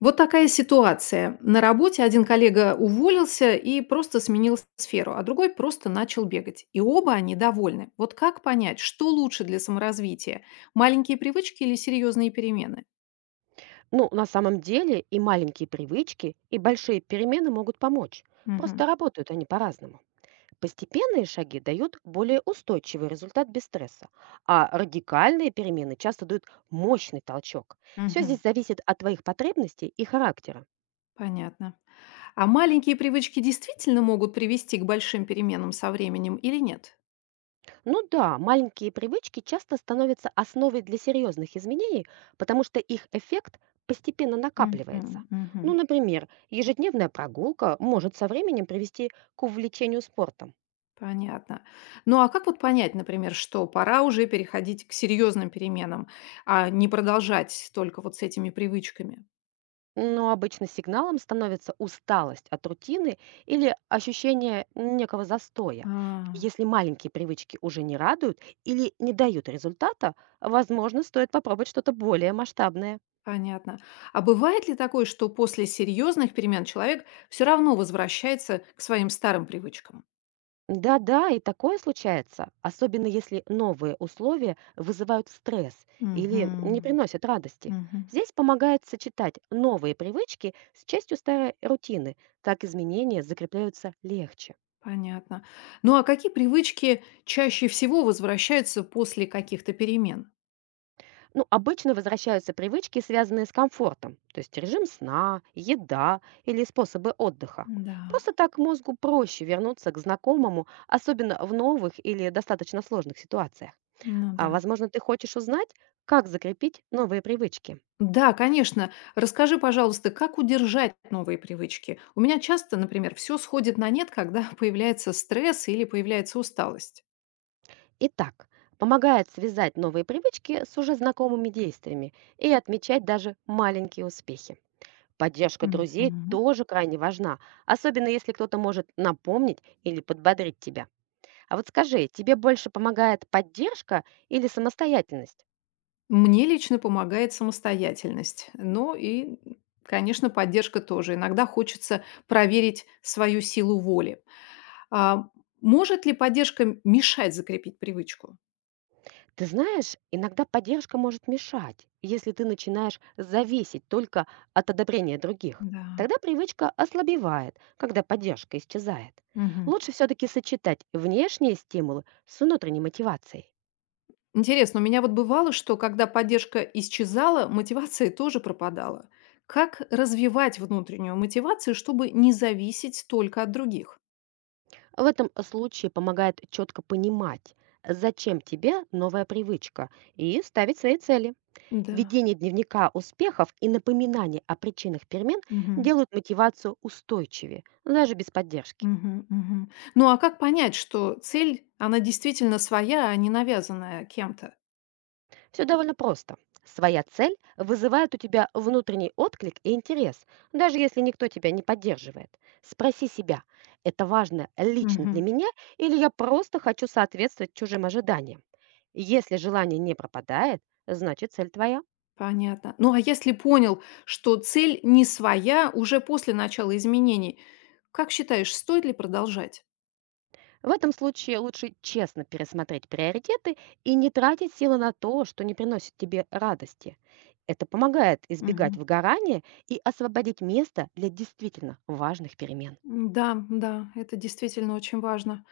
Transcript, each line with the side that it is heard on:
left: Вот такая ситуация. На работе один коллега уволился и просто сменил сферу, а другой просто начал бегать. И оба они довольны. Вот как понять, что лучше для саморазвития? Маленькие привычки или серьезные перемены?
right: Ну, на самом деле и маленькие привычки, и большие перемены могут помочь.
left: Мгм.
right: Просто работают они по-разному. Постепенные шаги дают более устойчивый результат без стресса, а радикальные перемены часто дают мощный толчок. Все
left: Мгм.
right: здесь зависит от твоих потребностей и характера.
left: Понятно. А маленькие привычки действительно могут привести к большим переменам со временем или нет?
right: Ну да, маленькие привычки часто становятся основой для серьезных изменений, потому что их эффект постепенно накапливается.
left: Мгм. Мгм.
right: Ну, например, ежедневная прогулка может со временем привести к увлечению спортом.
left: Понятно. Ну, а как вот понять, например, что пора уже переходить к серьезным переменам, а не продолжать только вот с этими привычками?
right: Но обычно сигналом становится усталость от рутины или ощущение некого застоя.
left: А,
right: Если маленькие привычки уже не радуют или не дают результата, возможно, стоит попробовать что-то более масштабное.
left: понятно. А бывает ли такое, что после серьезных перемен человек все равно возвращается к своим старым привычкам?
right: Да-да, и такое случается, особенно если новые условия вызывают стресс или
left: Мгм.
right: не приносят радости.
left: Мгм.
right: Здесь помогает сочетать новые привычки с частью старой рутины, так изменения закрепляются легче.
left: Понятно. Ну, а какие привычки чаще всего возвращаются после каких-то перемен?
right: Ну, обычно возвращаются привычки, связанные с комфортом, то есть режим сна, еда или способы отдыха.
left: Да,
right: Просто так мозгу проще вернуться к знакомому, особенно в новых или достаточно сложных ситуациях.
left: ну
right: А
left: да.
right: возможно, ты хочешь узнать, как закрепить новые привычки.
left: Да, конечно. Расскажи, пожалуйста, как удержать новые привычки? У меня часто, например, все сходит на нет, когда появляется стресс или появляется усталость.
right: Итак, помогает связать новые привычки с уже знакомыми действиями и отмечать даже маленькие успехи. Поддержка друзей
left: Мгм.
right: тоже крайне важна, особенно если кто-то может напомнить или подбодрить тебя. А вот скажи, тебе больше помогает поддержка или самостоятельность?
left: Мне лично помогает самостоятельность. Ну и, конечно, поддержка тоже. Иногда хочется проверить свою силу воли. А может ли поддержка мешать закрепить привычку?
right: Ты знаешь, иногда поддержка может мешать, если ты начинаешь зависеть только от одобрения других.
left: Да.
right: Тогда привычка ослабевает, когда поддержка исчезает.
left: Мгм.
right: Лучше все-таки сочетать внешние стимулы с внутренней мотивацией.
left: Интересно, у меня вот бывало, что когда поддержка исчезала, мотивация тоже пропадала. Как развивать внутреннюю мотивацию, чтобы не зависеть только от других?
right: В этом случае помогает четко понимать, зачем тебе новая привычка, и ставить свои цели.
left: Да.
right: Ведение дневника успехов и напоминание о причинах перемен
left: Мгм.
right: делают мотивацию устойчивее, ну, даже без поддержки.
left: Мгм. Мгм. Ну а как понять, что цель, она действительно своя, а не навязанная кем-то?
right: Все довольно просто. Своя цель вызывает у тебя внутренний отклик и интерес, даже если никто тебя не поддерживает. Спроси себя: это важно лично для
left: Мгм.
right: меня или я просто хочу соответствовать чужим ожиданиям? Если желание не пропадает, значит цель твоя.
left: Понятно. Ну а если понял, что цель не своя уже после начала изменений, как считаешь, стоит ли продолжать?
right: В этом случае лучше честно пересмотреть приоритеты и не тратить силы на то, что не приносит тебе радости. Это помогает избегать
left: Мгм.
right: выгорания и освободить место для действительно важных перемен.
left: Да, да, это действительно очень важно.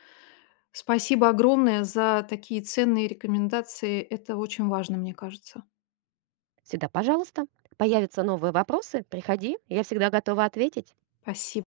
left: Спасибо огромное за такие ценные рекомендации. Это очень важно, мне кажется.
right: Всегда пожалуйста, появятся новые вопросы — приходи, я всегда готова ответить.
left: Спасибо.